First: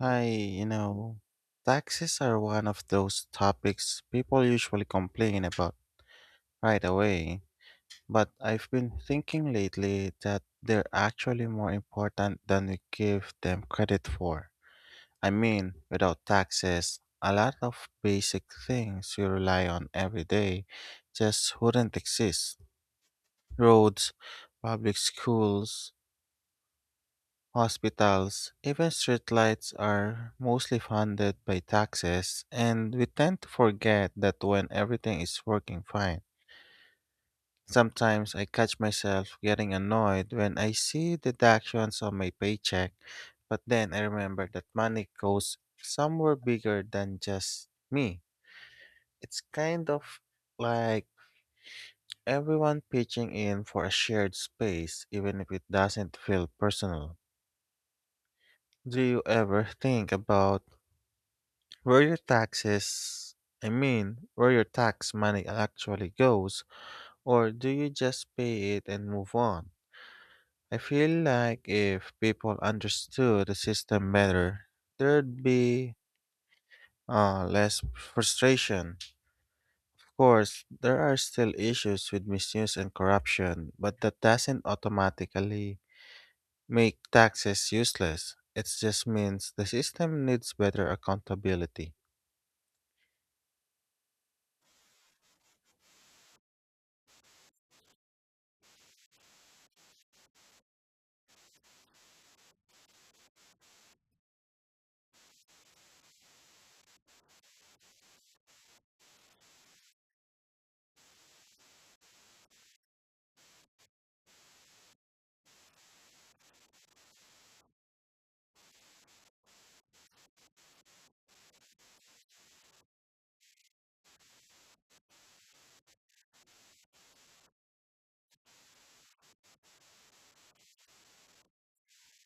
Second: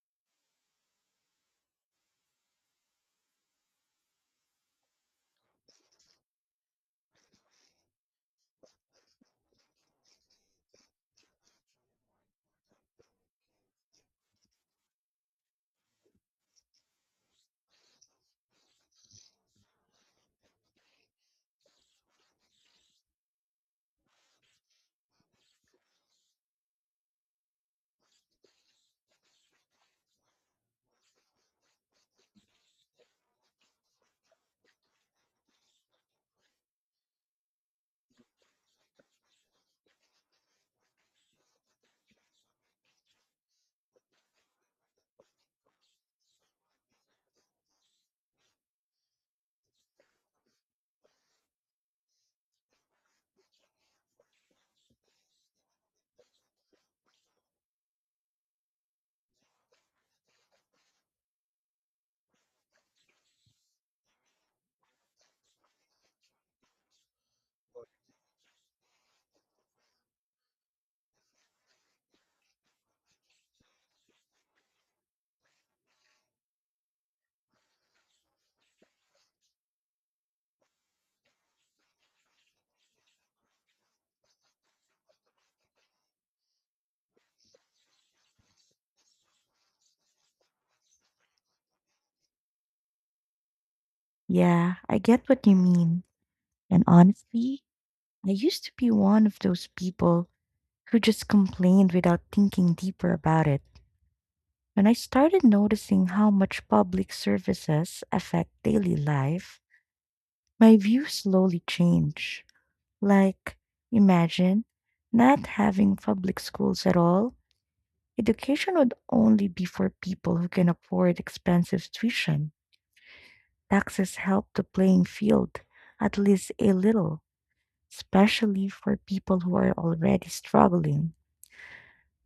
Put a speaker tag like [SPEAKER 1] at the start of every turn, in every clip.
[SPEAKER 1] I, you know, Taxes are one of those topics people usually complain about right away. But I've been thinking lately that they're actually more important than we give them credit for. I mean, without taxes, a lot of basic things we rely on every day just wouldn't exist. Roads, public schools, hospitals, even streetlights are mostly funded by taxes, and we tend to forget that when everything is working fine. Sometimes I catch myself getting annoyed when I see deductions on my paycheck, but then I remember that money goes somewhere bigger than just me. It's kind of like everyone pitching in for a shared space, even if it doesn't feel personal. Do you ever think about where your taxes where your tax money actually goes, or do you just pay it and move on? I feel like if people understood the system better, there'd be less frustration. Of course, there are still issues with misuse and corruption, but that doesn't automatically make taxes useless. It just means the system needs better accountability.
[SPEAKER 2] Yeah, I get what you mean. And honestly, I used to be one of those people who just complained without thinking deeper about it. When I started noticing how much public services affect daily life, my view slowly changed. Like, imagine not having public schools at all. Education would only be for people who can afford expensive tuition. Taxes help the playing field, at least a little especially for people who are already struggling.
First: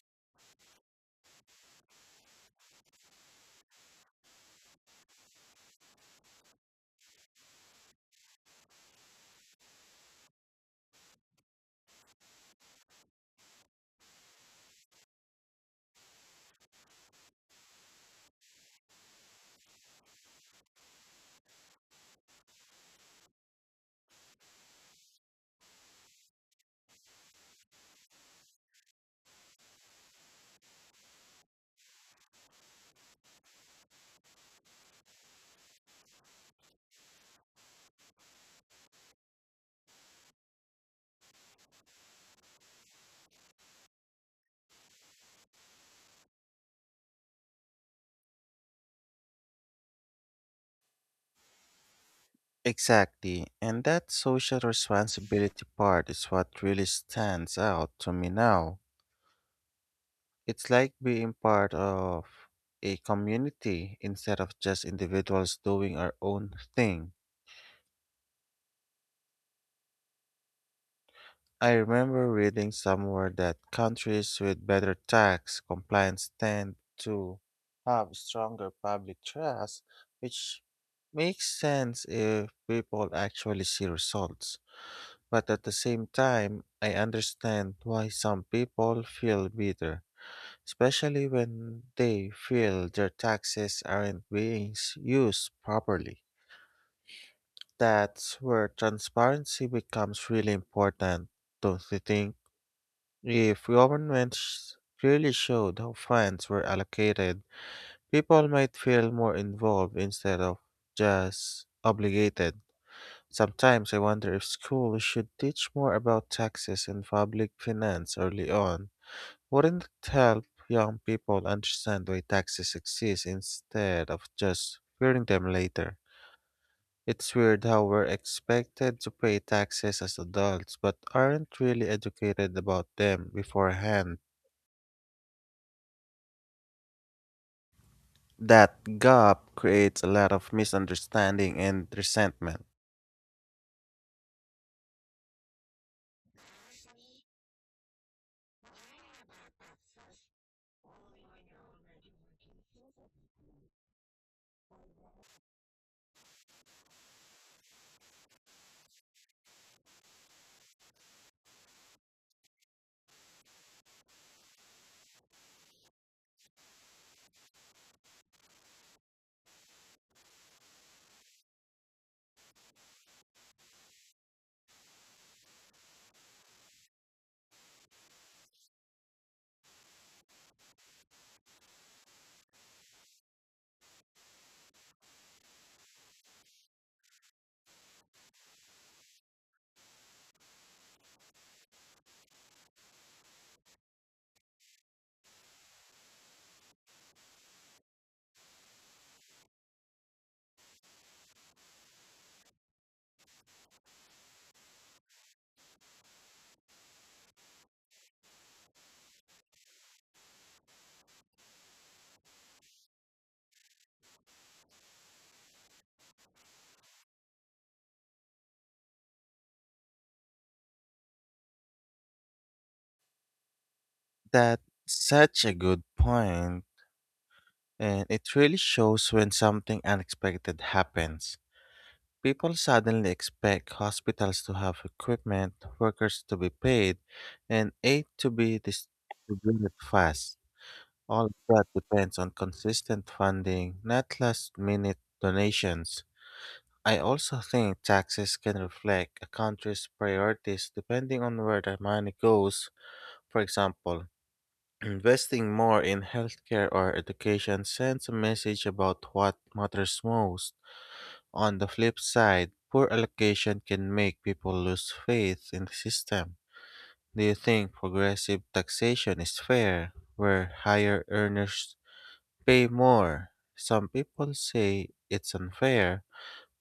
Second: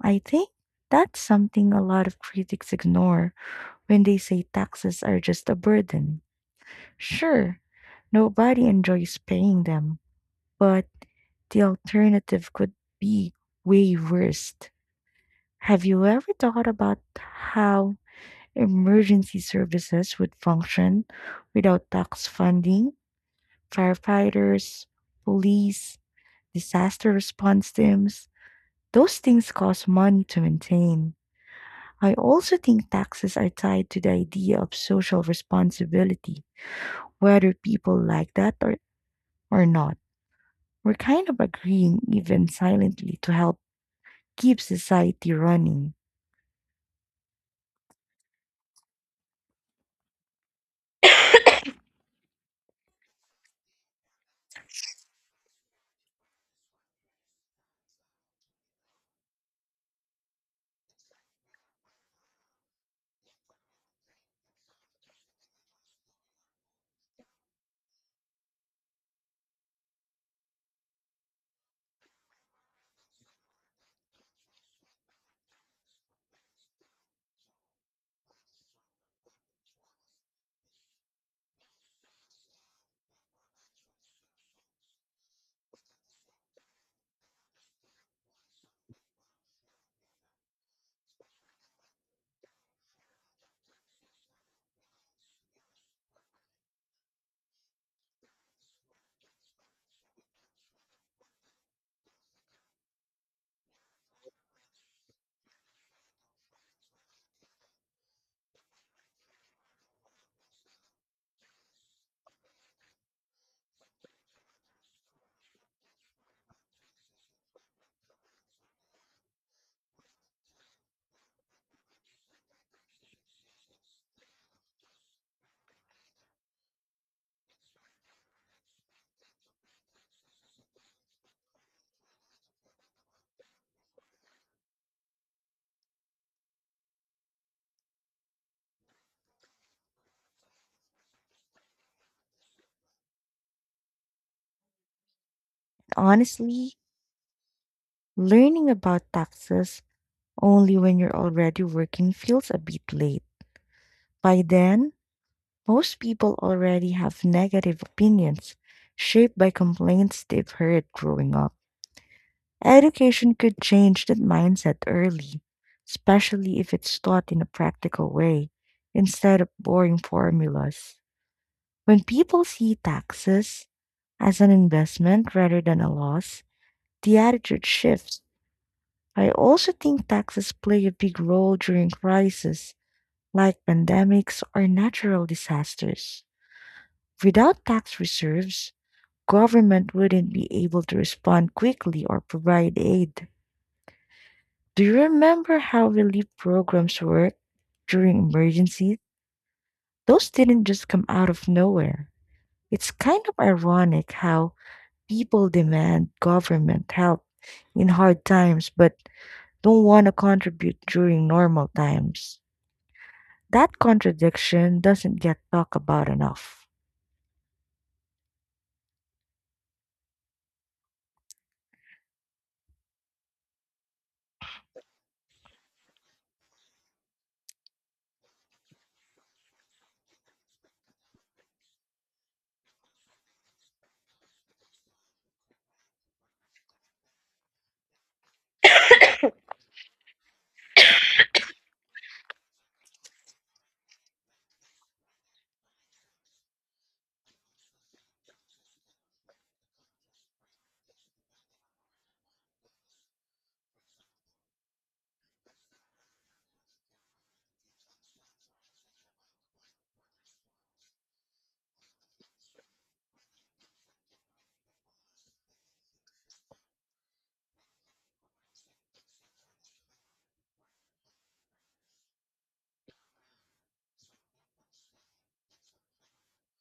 [SPEAKER 2] I think that's something a lot of critics ignore when they say taxes are just a burden. Sure, nobody enjoys paying them, but the alternative could be way worse. Have you ever thought about how emergency services would function without tax funding? Firefighters, police, disaster response teams, those things cost money to maintain. I also think taxes are tied to the idea of social responsibility, whether people like that or not. We're kind of agreeing, even silently, to help keep society running.
[SPEAKER 1] Exactly. And that social responsibility part is what really stands out to me now. It's like being part of a community instead of just individuals doing our own thing. I remember reading somewhere that countries with better tax compliance tend to have stronger public trust, which makes sense if people actually see results. But at the same time, I understand why some people feel bitter, especially when they feel their taxes aren't being s- used properly. That's where transparency becomes really important, don't you think? If governments clearly showed how funds were allocated, people might feel more involved instead of just obligated. Sometimes I wonder if schools should teach more about taxes and public finance early on. Wouldn't it help young people understand why taxes exist instead of just fearing them later? It's weird how we're expected to pay taxes as adults but aren't really educated about them beforehand. That gap creates a lot of misunderstanding and resentment.
[SPEAKER 2] Honestly, learning about taxes only when you're already working feels a bit late. By then, most people already have negative opinions shaped by complaints they've heard growing up. Education could change that mindset early, especially if it's taught in a practical way instead of boring formulas. When people see taxes as an investment rather than a loss, the attitude shifts. I also think taxes play a big role during crises like pandemics or natural disasters. Without tax reserves, government wouldn't be able to respond quickly or provide aid. Do you remember how relief programs work during emergencies? Those didn't just come out of nowhere. It's kind of ironic how people demand government help in hard times but don't want to contribute during normal times. That contradiction doesn't get talked about enough.
[SPEAKER 1] That's such a good point. And it really shows when something unexpected happens. People suddenly expect hospitals to have equipment, workers to be paid, and aid to be distributed fast. All of that depends on consistent funding, not last minute donations. I also think taxes can reflect a country's priorities depending on where the money goes. For example, investing more in healthcare or education sends a message about what matters most. On the flip side, poor allocation can make people lose faith in the system. Do you think progressive taxation is fair, where higher earners pay more? Some people say it's unfair,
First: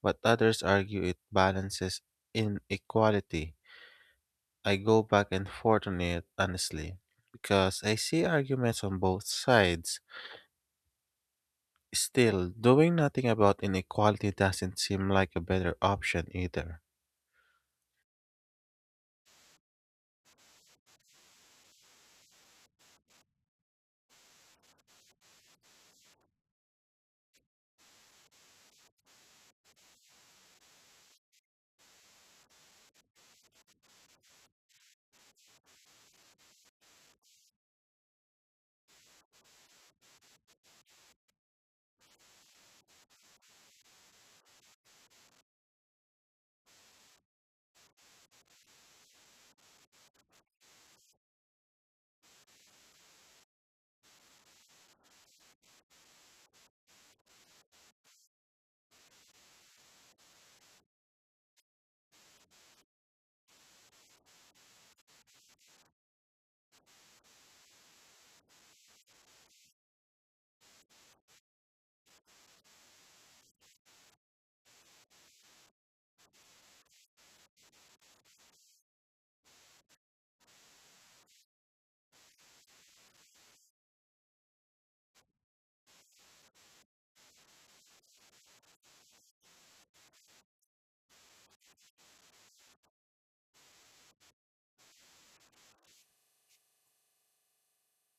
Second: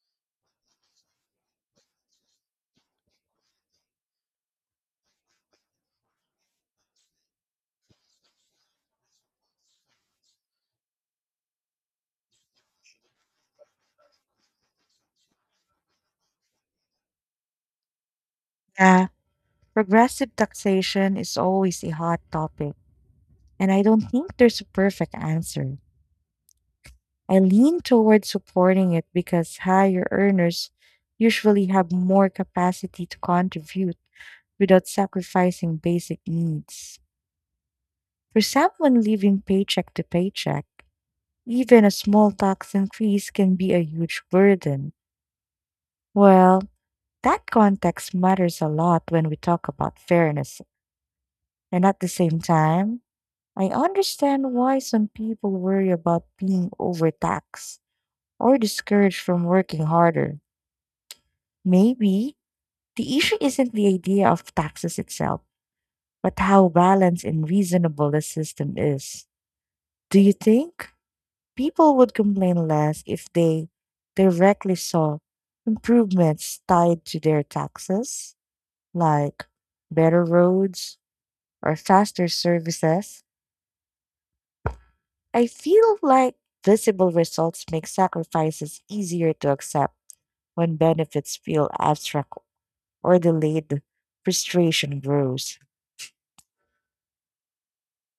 [SPEAKER 1] but others argue it balances inequality. I go back and forth on it, honestly, because I see arguments on both sides. Still, doing nothing about inequality doesn't seem like a better option either.
[SPEAKER 2] Yeah, progressive taxation is always a hot topic, and I don't think there's a perfect answer. I lean toward supporting it because higher earners usually have more capacity to contribute without sacrificing basic needs. For someone living paycheck to paycheck, even a small tax increase can be a huge burden. Well, that context matters a lot when we talk about fairness. And at the same time, I understand why some people worry about being overtaxed or discouraged from working harder. Maybe the issue isn't the idea of taxes itself, but how balanced and reasonable the system is. Do you think people would complain less if they directly saw improvements tied to their taxes, like better roads or faster services? I feel like visible results make sacrifices easier to accept when benefits feel abstract or delayed. Frustration grows.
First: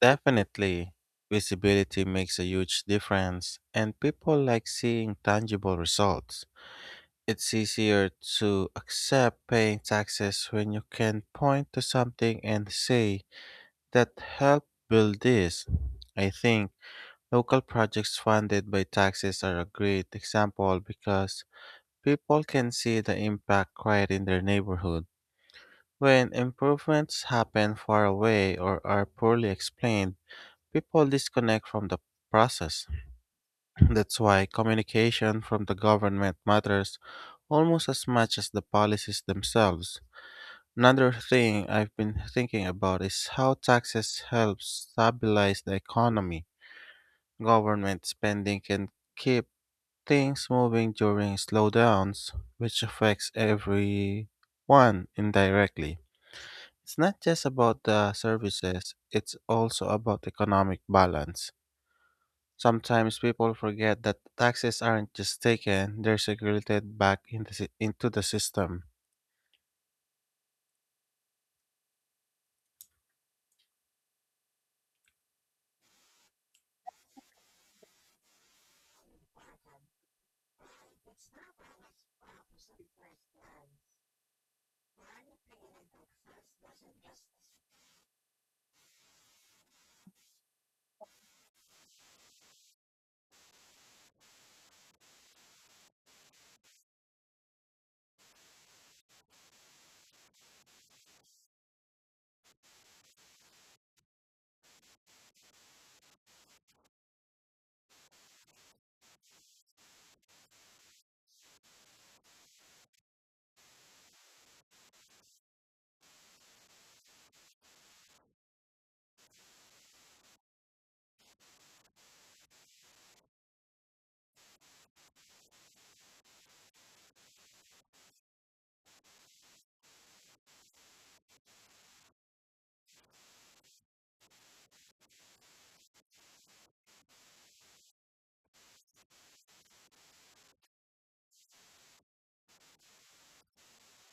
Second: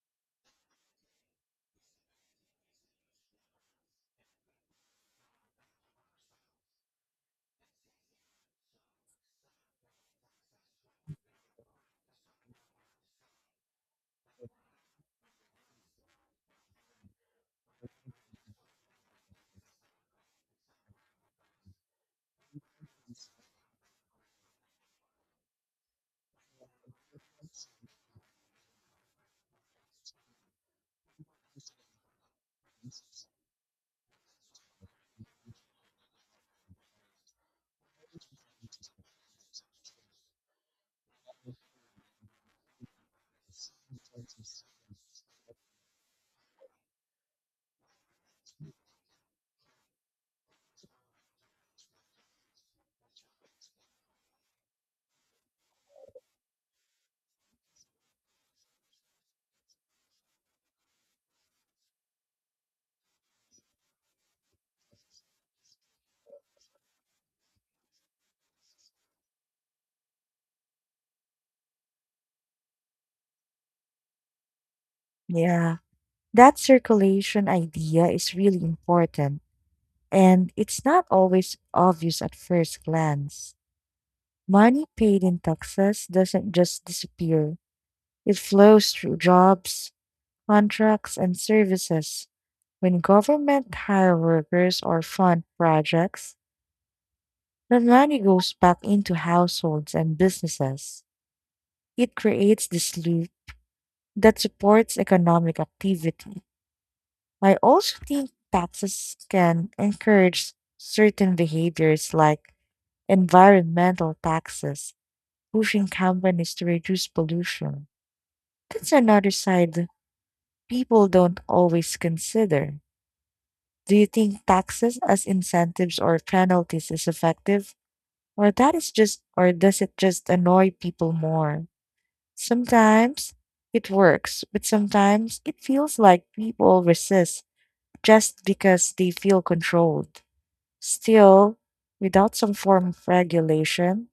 [SPEAKER 1] Definitely, visibility makes a huge difference, and people like seeing tangible results. It's easier to accept paying taxes when you can point to something and say that helped build this. I think local projects funded by taxes are a great example because people can see the impact right in their neighborhood. When improvements happen far away or are poorly explained, people disconnect from the process. That's why communication from the government matters almost as much as the policies themselves. Another thing I've been thinking about is how taxes help stabilize the economy. Government spending can keep things moving during slowdowns, which affects everyone indirectly. It's not just about the services, it's also about economic balance. Sometimes people forget that taxes aren't just taken, they're circulated back in into the system.
[SPEAKER 2] Yeah. That circulation idea is really important, and it's not always obvious at first glance. Money paid in taxes doesn't just disappear, it flows through jobs, contracts, and services. When government hire workers or fund projects, the money goes back into households and businesses. It creates this loop that supports economic activity. I also think taxes can encourage certain behaviors like environmental taxes, pushing companies to reduce pollution. That's another side people don't always consider. Do you think taxes as incentives or penalties is effective? Or that is just or does it just annoy people more? Sometimes it works, but sometimes it feels like people resist just because they feel controlled. Still, without some form of regulation,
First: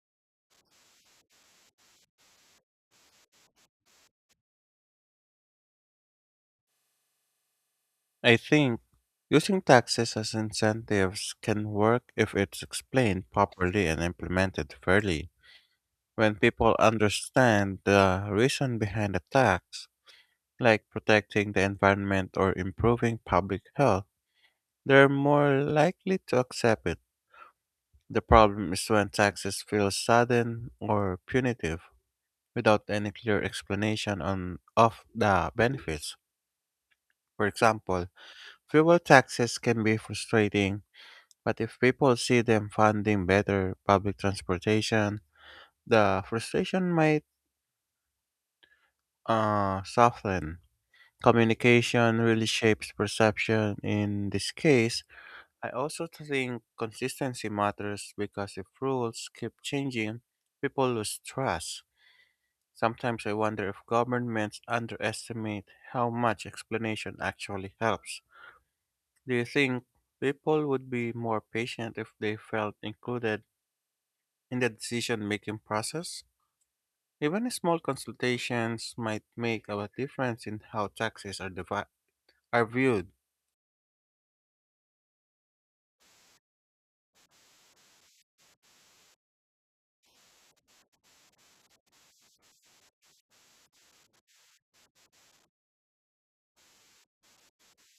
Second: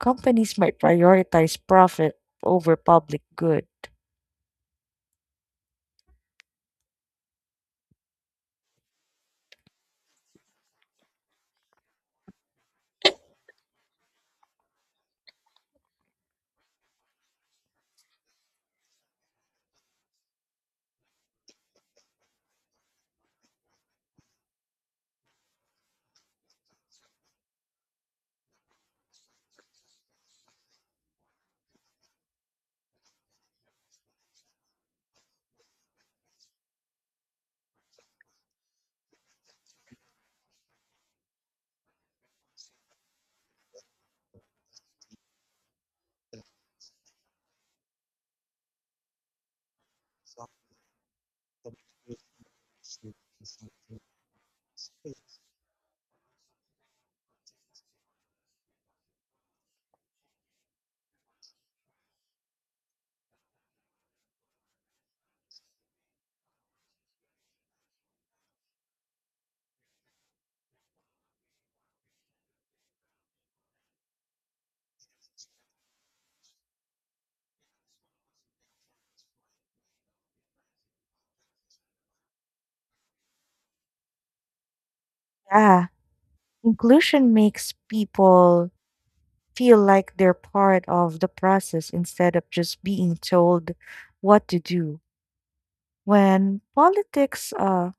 [SPEAKER 2] companies might prioritize profit over public good.
[SPEAKER 1] I think using taxes as incentives can work if it's explained properly and implemented fairly. When people understand the reason behind a tax, like protecting the environment or improving public health, they're more likely to accept it. The problem is when taxes feel sudden or punitive without any clear explanation on of the benefits. For example, fuel taxes can be frustrating, but if people see them funding better public transportation, the frustration might soften. Communication really shapes perception in this case. I also think consistency matters because if rules keep changing, people lose trust. Sometimes I wonder if governments underestimate how much explanation actually helps. Do you think people would be more patient if they felt included in the decision making process? Even small consultations might make a difference in how are viewed.
[SPEAKER 2] Yeah, inclusion makes people feel like they're part of the process instead of just being told what to do. When politics, uh,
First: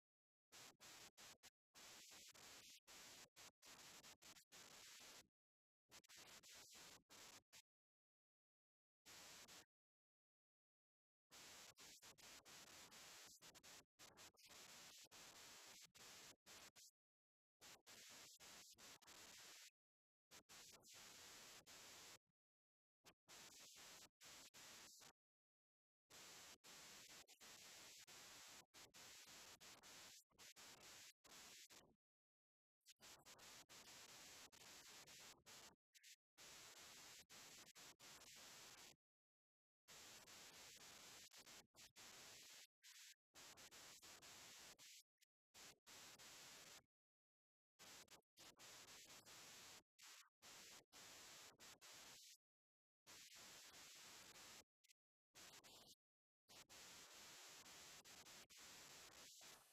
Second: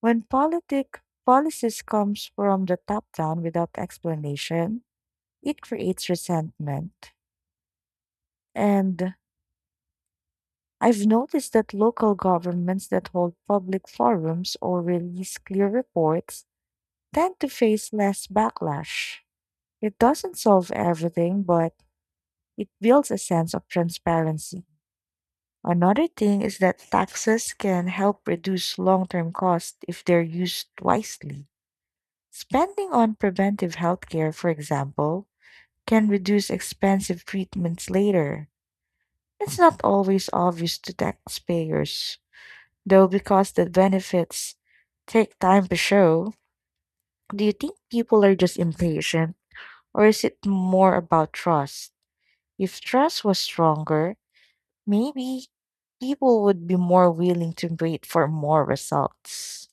[SPEAKER 2] when politic policies comes from the top down without explanation, it creates resentment. And I've noticed that local governments that hold public forums or release clear reports tend to face less backlash. It doesn't solve everything, but it builds a sense of transparency. Another thing is that taxes can help reduce long term costs if they're used wisely. Spending on preventive healthcare, for example, can reduce expensive treatments later. It's not always obvious to taxpayers, though because the benefits take time to show. Do you think people are just impatient, or is it more about trust? If trust was stronger, maybe people would be more willing to wait for more results.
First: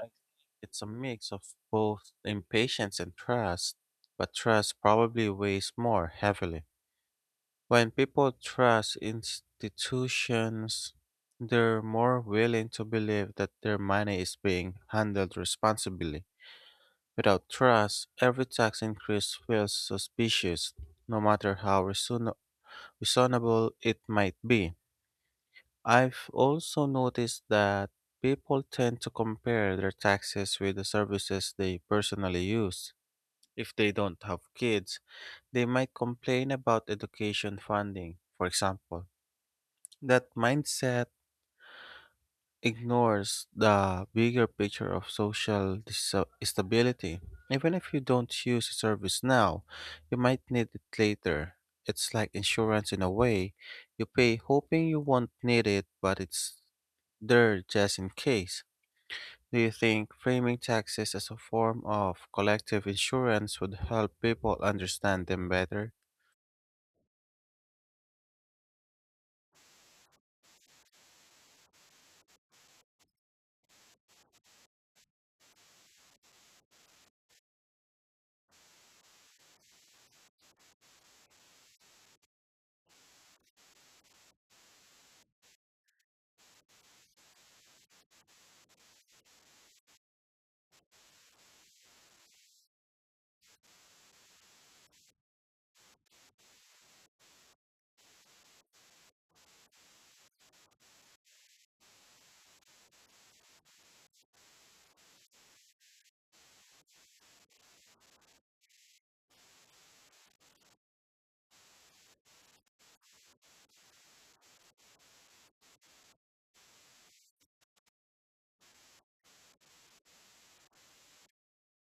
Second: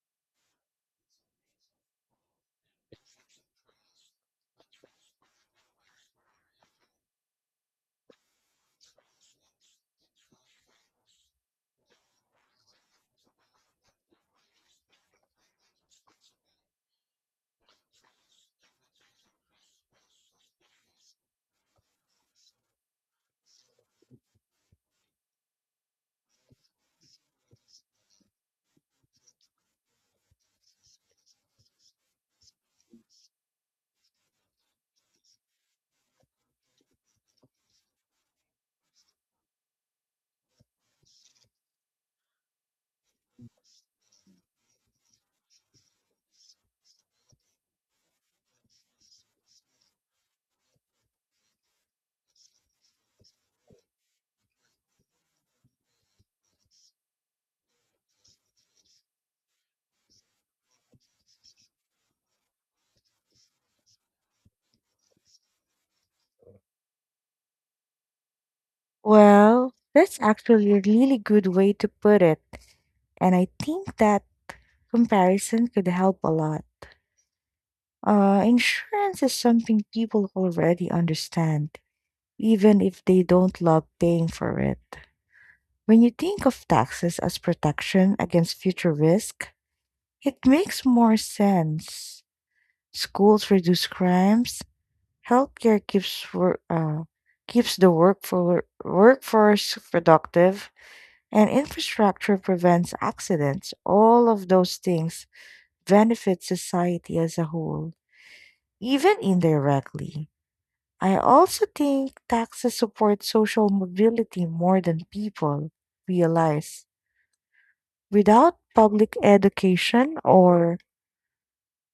[SPEAKER 1] I think it's a mix of both impatience and trust, but trust probably weighs more heavily. When people trust institutions, they're more willing to believe that their money is being handled responsibly. Without trust, every tax increase feels suspicious, no matter how reasonable it might be. I've also noticed that people tend to compare their taxes with the services they personally use. If they don't have kids, they might complain about education funding, for example. That mindset ignores the bigger picture of stability. Even if you don't use the service now, you might need it later. It's like insurance in a way. You pay hoping you won't need it, but it's there just in case. Do you think framing taxes as a form of collective insurance would help people understand them better?
[SPEAKER 2] Well, that's actually a really good way to put it, and I think that comparison could help a lot. Insurance is something people already understand, even if they don't love paying for it. When you think of taxes as protection against future risk, it makes more sense. Schools reduce crimes, healthcare keeps the workforce productive, and infrastructure prevents accidents. All of those things benefit society as a whole, even indirectly. I also think taxes support social mobility more than people realize. Without public education or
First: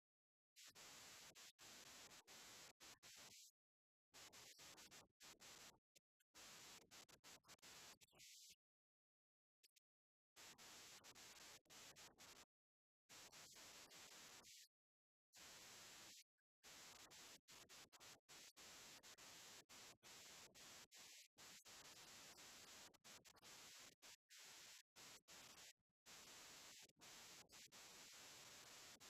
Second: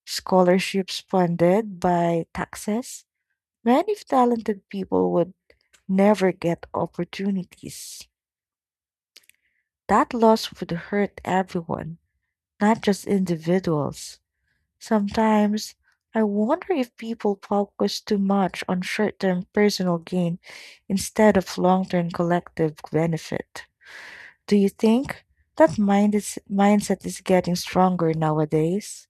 [SPEAKER 2] scholarships funded by taxes, many talented people would never get opportunities. That loss would hurt everyone, not just individuals. Sometimes I wonder if people focus too much on short term personal gain instead of long term collective benefit. Do you think mindset is getting stronger nowadays?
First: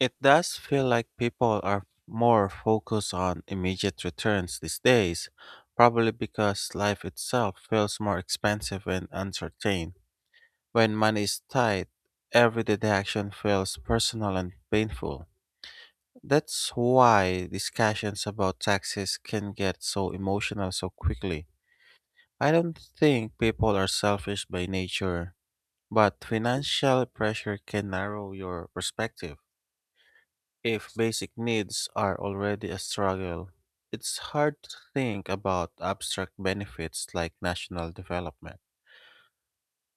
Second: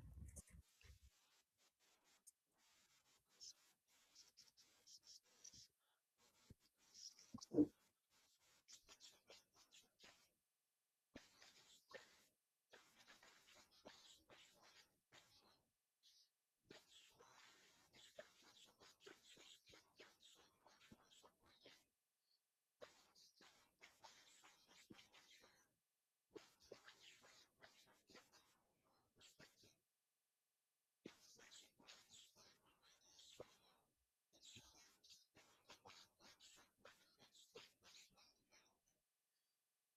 [SPEAKER 1] It does feel like people are more focused on immediate returns these days, probably because life itself feels more expensive and uncertain. When money is tight, every deduction feels personal and painful. That's why discussions about taxes can get so emotional so quickly. I don't think people are selfish by nature, but financial pressure can narrow your perspective. If basic needs are already a struggle, it's hard to think about abstract benefits like national development.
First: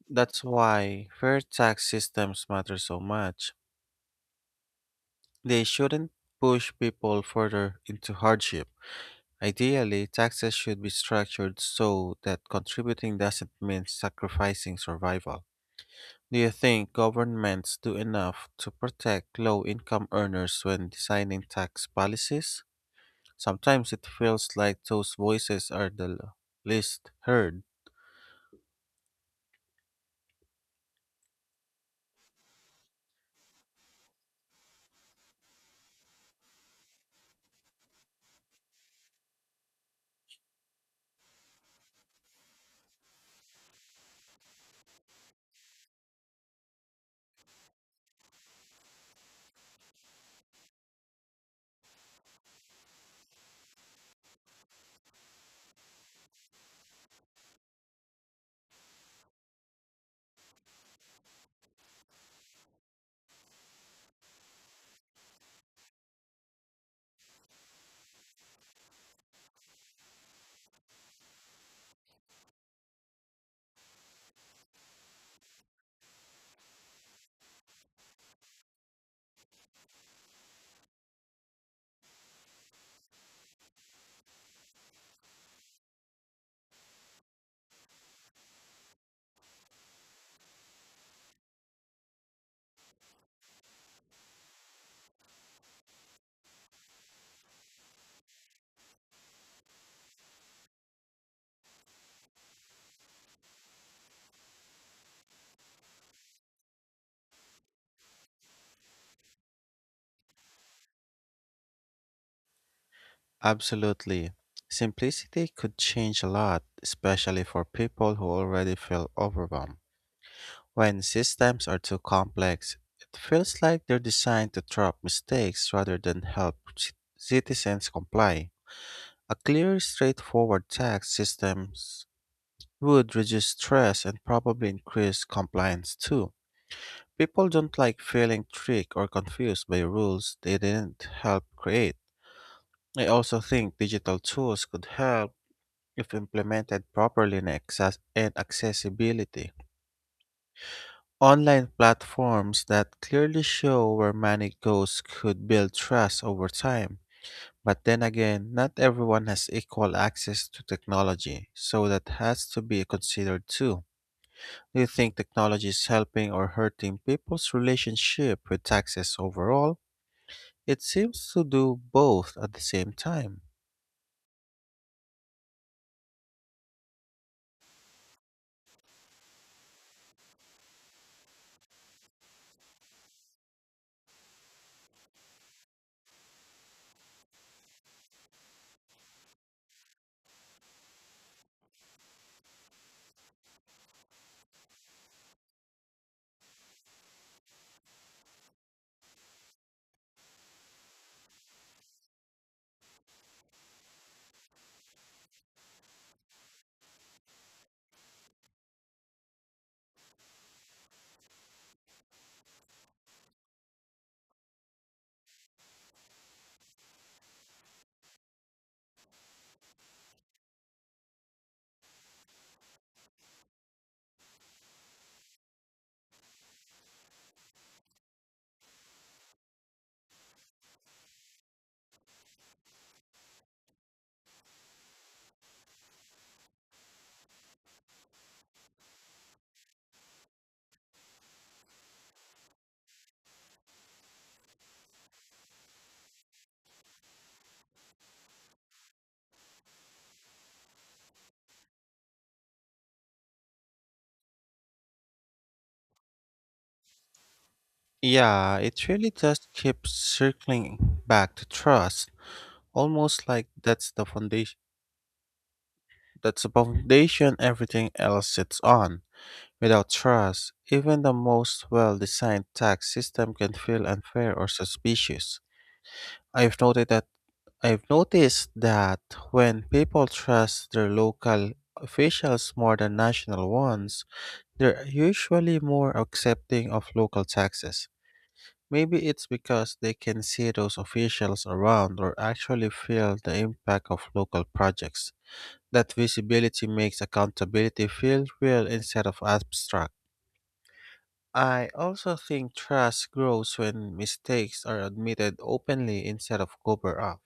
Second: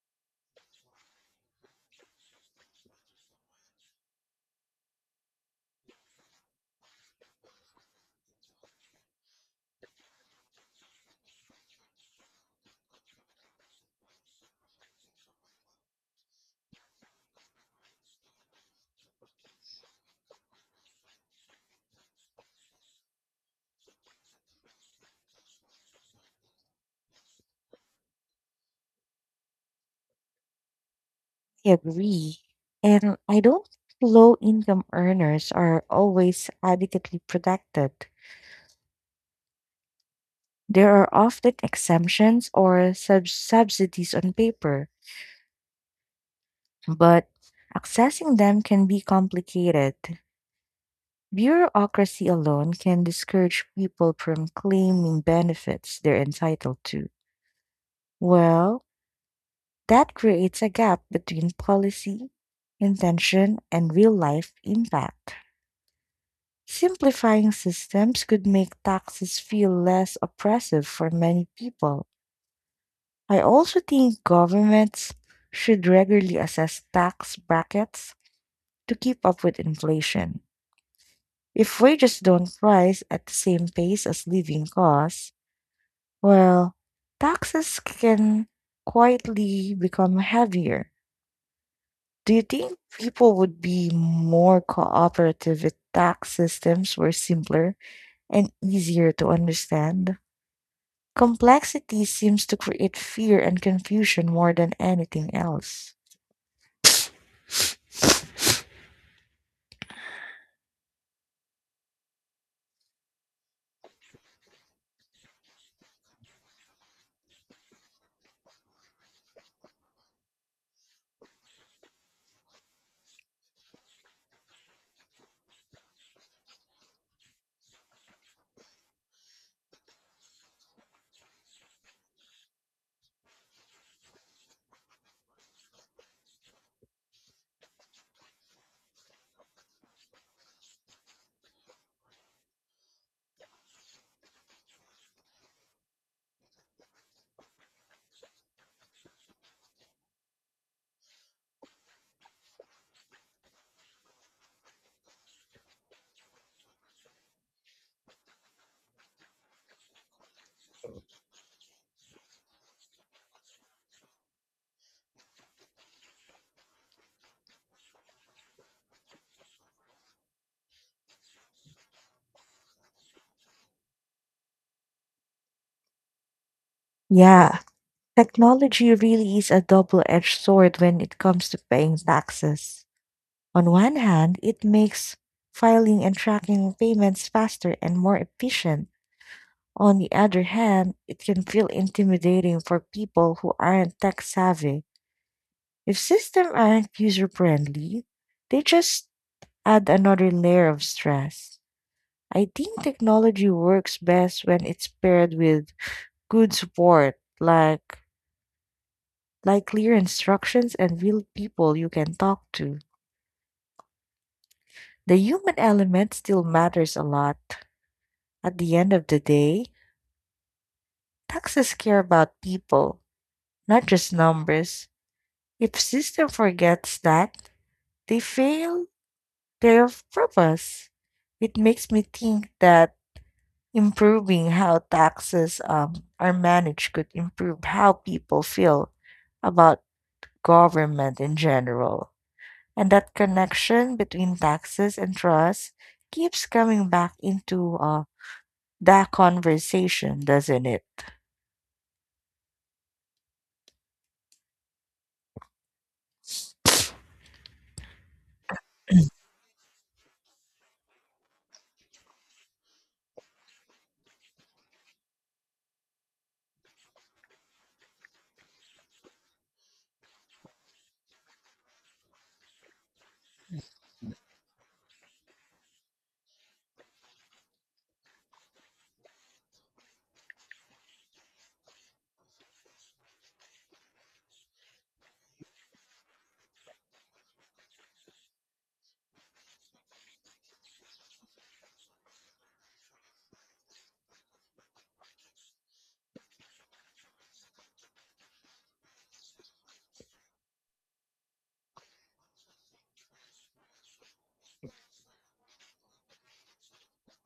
[SPEAKER 1] That's why fair tax systems matter so much. They shouldn't push people further into hardship. Ideally, taxes should be structured so that contributing doesn't mean sacrificing survival. Do you think governments do enough to protect low income earners when designing tax policies? Sometimes it feels like those voices are least heard.
[SPEAKER 2] I agree. And I don't think low income earners are always adequately protected. There are often exemptions or subsidies on paper, but accessing them can be complicated. Bureaucracy alone can discourage people from claiming benefits they're entitled to. Well, that creates a gap between policy, intention, and real life impact. Simplifying systems could make taxes feel less oppressive for many people. I also think governments should regularly assess tax brackets to keep up with inflation. If wages don't rise at the same pace as living costs, well, taxes can quietly become heavier. Do you think people would be more cooperative if tax systems were simpler and easier to understand? Complexity seems to create fear and confusion more than anything else.
[SPEAKER 1] Absolutely. Simplicity could change a lot, especially for people who already feel overwhelmed. When systems are too complex, it feels like they're designed to trap mistakes rather than help citizens comply. A clear, straightforward tax system would reduce stress and probably increase compliance too. People don't like feeling tricked or confused by rules they didn't help create. I also think digital tools could help if implemented properly in access and accessibility. Online platforms that clearly show where money goes could build trust over time. But then again, not everyone has equal access to technology, so that has to be considered too. Do you think technology is helping or hurting people's relationship with taxes overall? It seems to do both at the same time.
[SPEAKER 2] Yeah, technology really is a double edged sword when it comes to paying taxes. On one hand, it makes filing and tracking payments faster and more efficient. On the other hand, it can feel intimidating for people who aren't tech savvy. If systems aren't user friendly, they just add another layer of stress. I think technology works best when it's paired with good support, like clear instructions and real people you can talk to. The human element still matters a lot. At the end of the day, taxes care about people, not just numbers. If system forgets that, they fail their purpose. It makes me think that improving how taxes are managed could improve how people feel about government in general. And that connection between taxes and trust keeps coming back into that conversation, doesn't it?
[SPEAKER 1] Yeah, it really just keeps circling back to trust, almost like that's the foundation everything else sits on. Without trust, even the most well-designed tax system can feel unfair or suspicious. I've noted that I've noticed that when people trust their local officials more than national ones, they're usually more accepting of local taxes. Maybe it's because they can see those officials around or actually feel the impact of local projects. That visibility makes accountability feel real instead of abstract. I also think trust grows when mistakes are admitted openly instead of covered up.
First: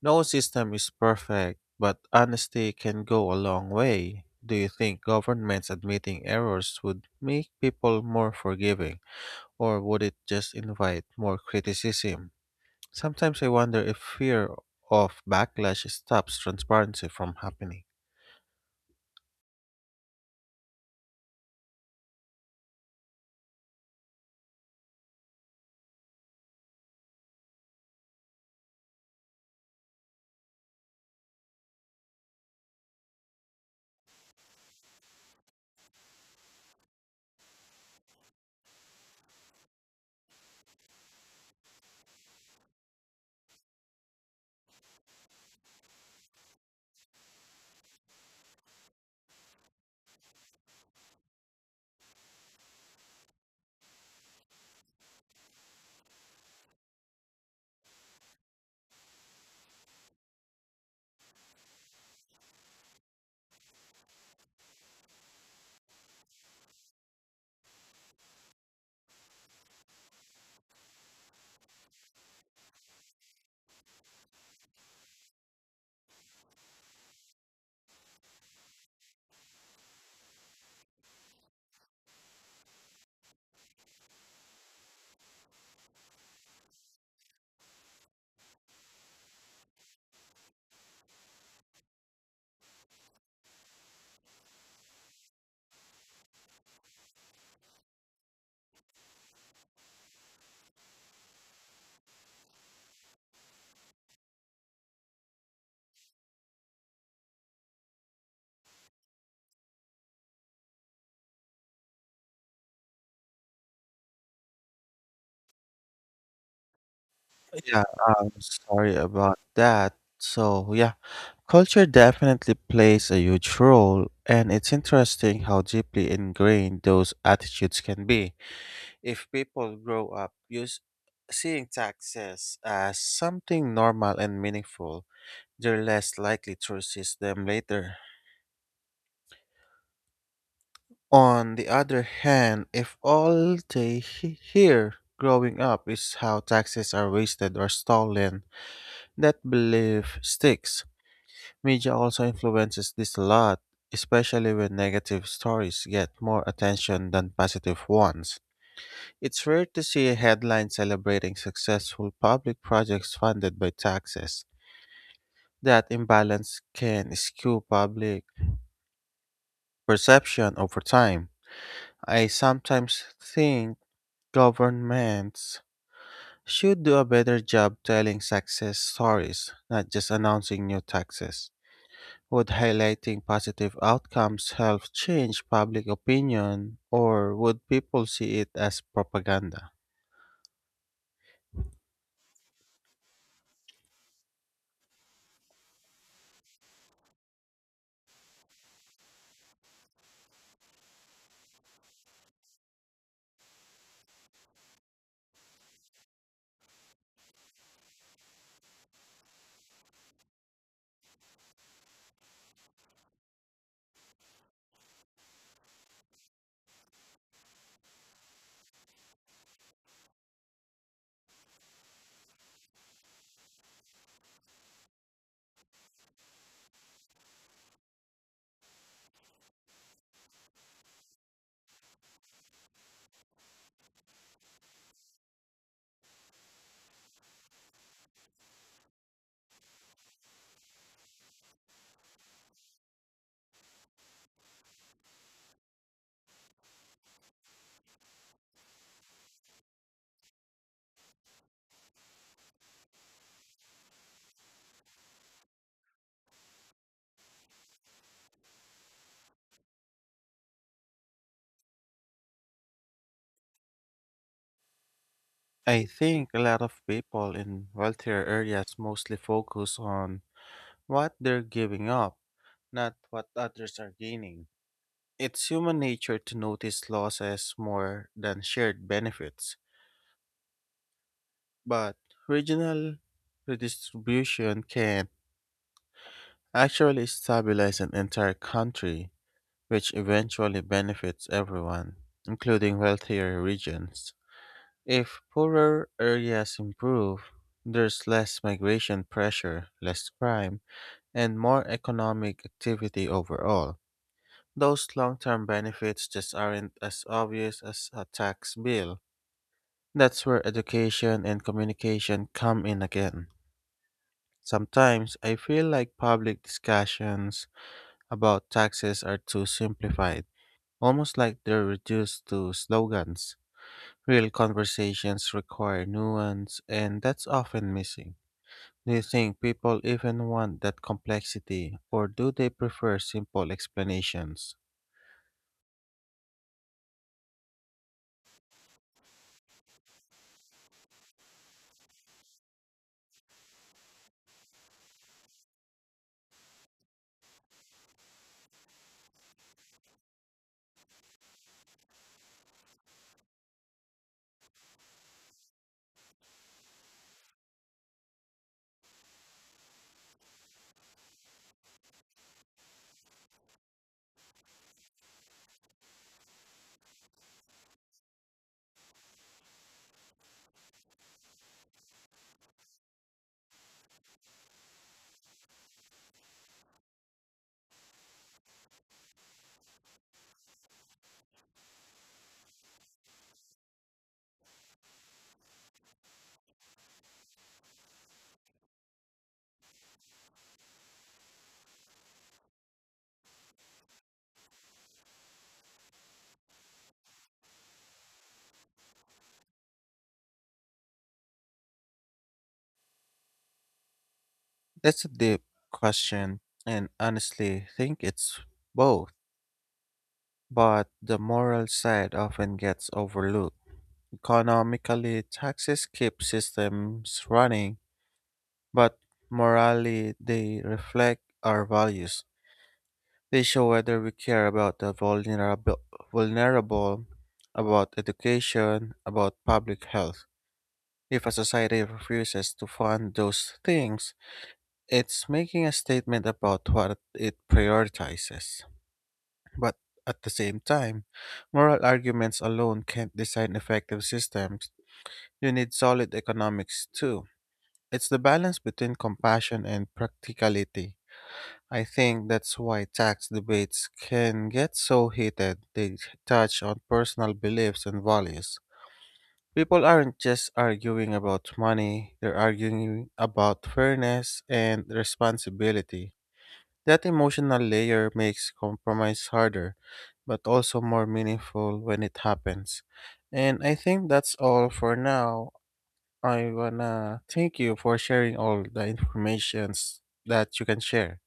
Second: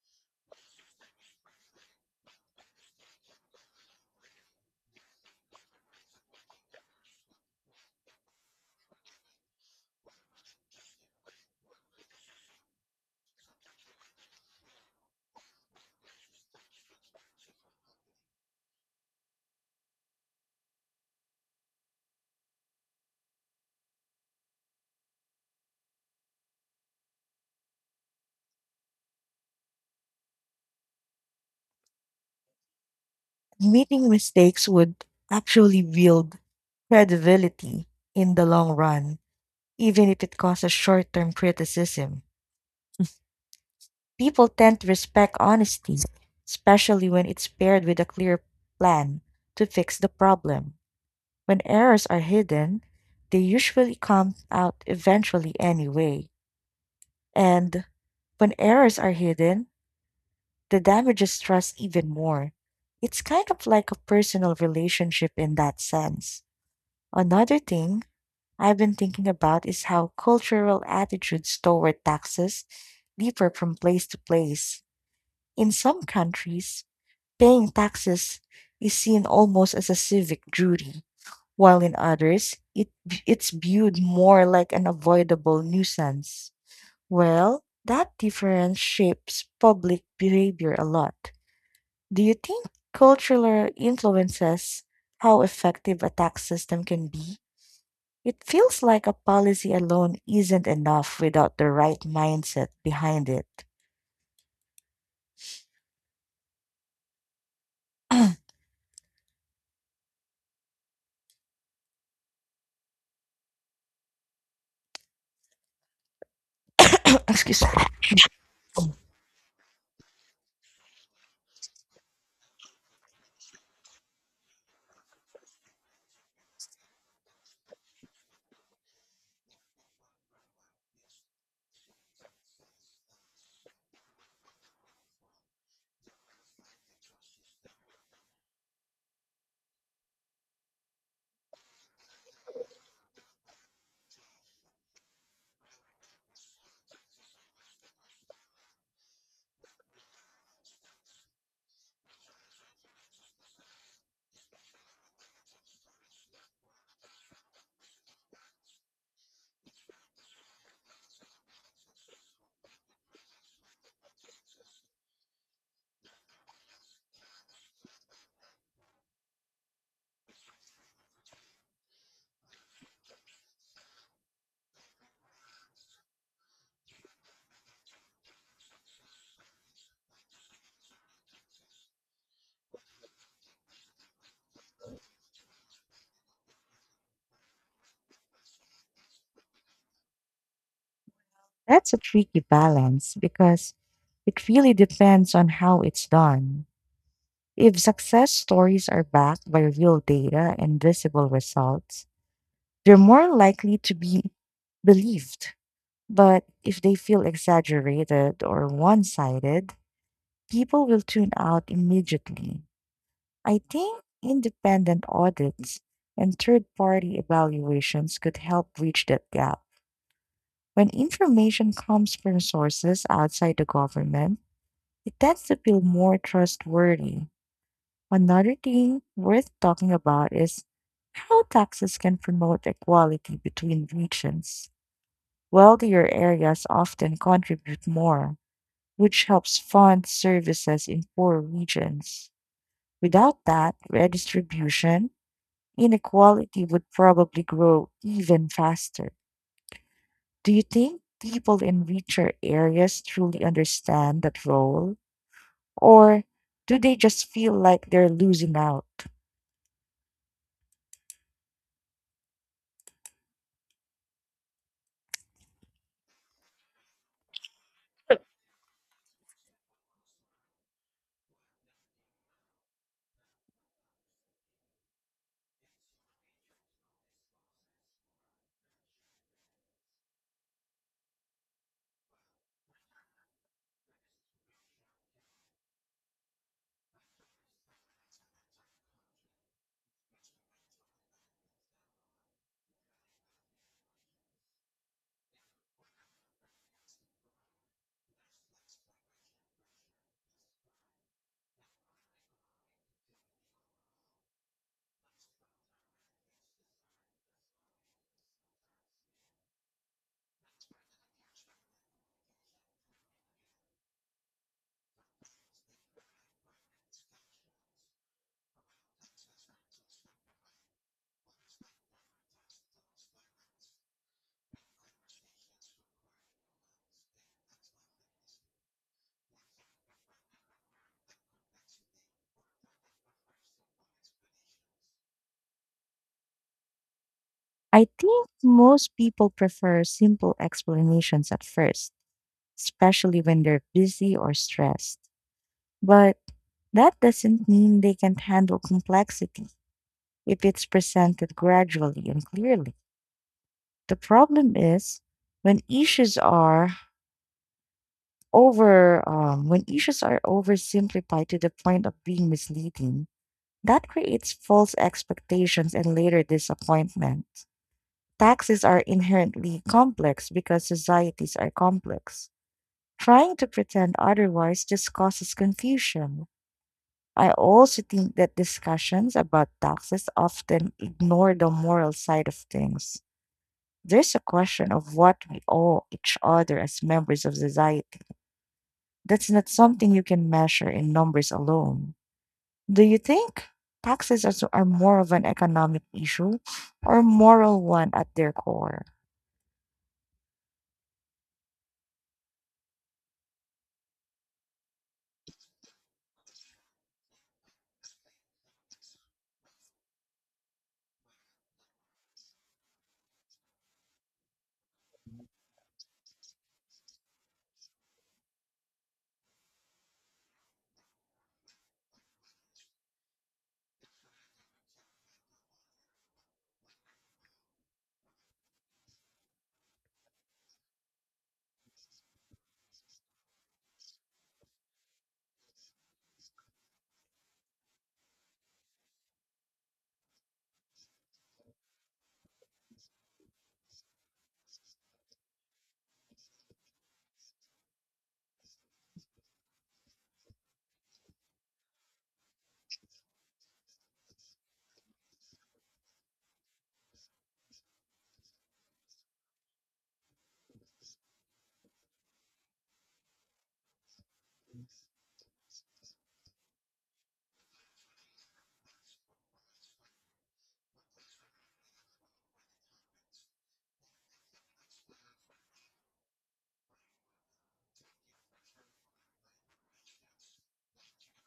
[SPEAKER 1] No system is perfect, but honesty can go a long way. Do you think governments admitting errors would make people more forgiving, or would it just invite more criticism? Sometimes I wonder if fear of backlash stops transparency from happening.
[SPEAKER 2] Admitting mistakes would actually build credibility in the long run, even if it causes short term criticism. People tend to respect honesty, especially when it's paired with a clear plan to fix the problem. When errors are hidden, they usually come out eventually anyway. And when errors are hidden, the damages trust even more. It's kind of like a personal relationship in that sense. Another thing I've been thinking about is how cultural attitudes toward taxes differ from place to place. In some countries, paying taxes is seen almost as a civic duty, while in others, it's viewed more like an avoidable nuisance. Well, that difference shapes public behavior a lot. Do you think cultural influences how effective a tax system can be? It feels like a policy alone isn't enough without the right mindset behind it. Excuse me.
[SPEAKER 1] Yeah, I'm sorry about that. So, yeah, culture definitely plays a huge role, and it's interesting how deeply ingrained those attitudes can be. If people grow up use seeing taxes as something normal and meaningful, they're less likely to resist them later. On the other hand, if all hear growing up is how taxes are wasted or stolen, that belief sticks. Media also influences this a lot, especially when negative stories get more attention than positive ones. It's rare to see a headline celebrating successful public projects funded by taxes. That imbalance can skew public perception over time. I sometimes think governments should do a better job telling success stories, not just announcing new taxes. Would highlighting positive outcomes help change public opinion, or would people see it as propaganda?
[SPEAKER 2] That's a tricky balance because it really depends on how it's done. If success stories are backed by real data and visible results, they're more likely to be believed. But if they feel exaggerated or one sided, people will tune out immediately. I think independent audits and third party evaluations could help bridge that gap. When information comes from sources outside the government, it tends to feel more trustworthy. Another thing worth talking about is how taxes can promote equality between regions. Wealthier areas often contribute more, which helps fund services in poor regions. Without that redistribution, inequality would probably grow even faster. Do you think people in richer areas truly understand that role? Or do they just feel like they're losing out?
[SPEAKER 1] I think a lot of people in wealthier areas mostly focus on what they're giving up, not what others are gaining. It's human nature to notice losses more than shared benefits, but regional redistribution can actually stabilize an entire country, which eventually benefits everyone, including wealthier regions. If poorer areas improve, there's less migration pressure, less crime, and more economic activity overall. Those long term benefits just aren't as obvious as a tax bill. That's where education and communication come in again. Sometimes I feel like public discussions about taxes are too simplified, almost like they're reduced to slogans. Real conversations require nuance, and that's often missing. Do you think people even want that complexity, or do they prefer simple explanations?
[SPEAKER 2] I think most people prefer simple explanations at first, especially when they're busy or stressed. But that doesn't mean they can't handle complexity if it's presented gradually and clearly. The problem is when issues are when issues are oversimplified to the point of being misleading, that creates false expectations and later disappointment. Taxes are inherently complex because societies are complex. Trying to pretend otherwise just causes confusion. I also think that discussions about taxes often ignore the moral side of things. There's a question of what we owe each other as members of society. That's not something you can measure in numbers alone. Do you think are more of an economic issue or moral one at their core?
[SPEAKER 1] That's a deep question, and honestly, think it's both. But the moral side often gets overlooked. Economically, taxes keep systems running, but morally, they reflect our values. They show whether we care about vulnerable, about education, about public health. If a society refuses to fund those things, it's making a statement about what it prioritizes. But at the same time, moral arguments alone can't design effective systems. You need solid economics too. It's the balance between compassion and practicality. I think that's why tax debates can get so heated. They touch on personal beliefs and values. People aren't just arguing about money, they're arguing about fairness and responsibility. That emotional layer makes compromise harder, but also more meaningful when it happens. And I think that's all for now. I wanna thank you for sharing all the informations that you can share.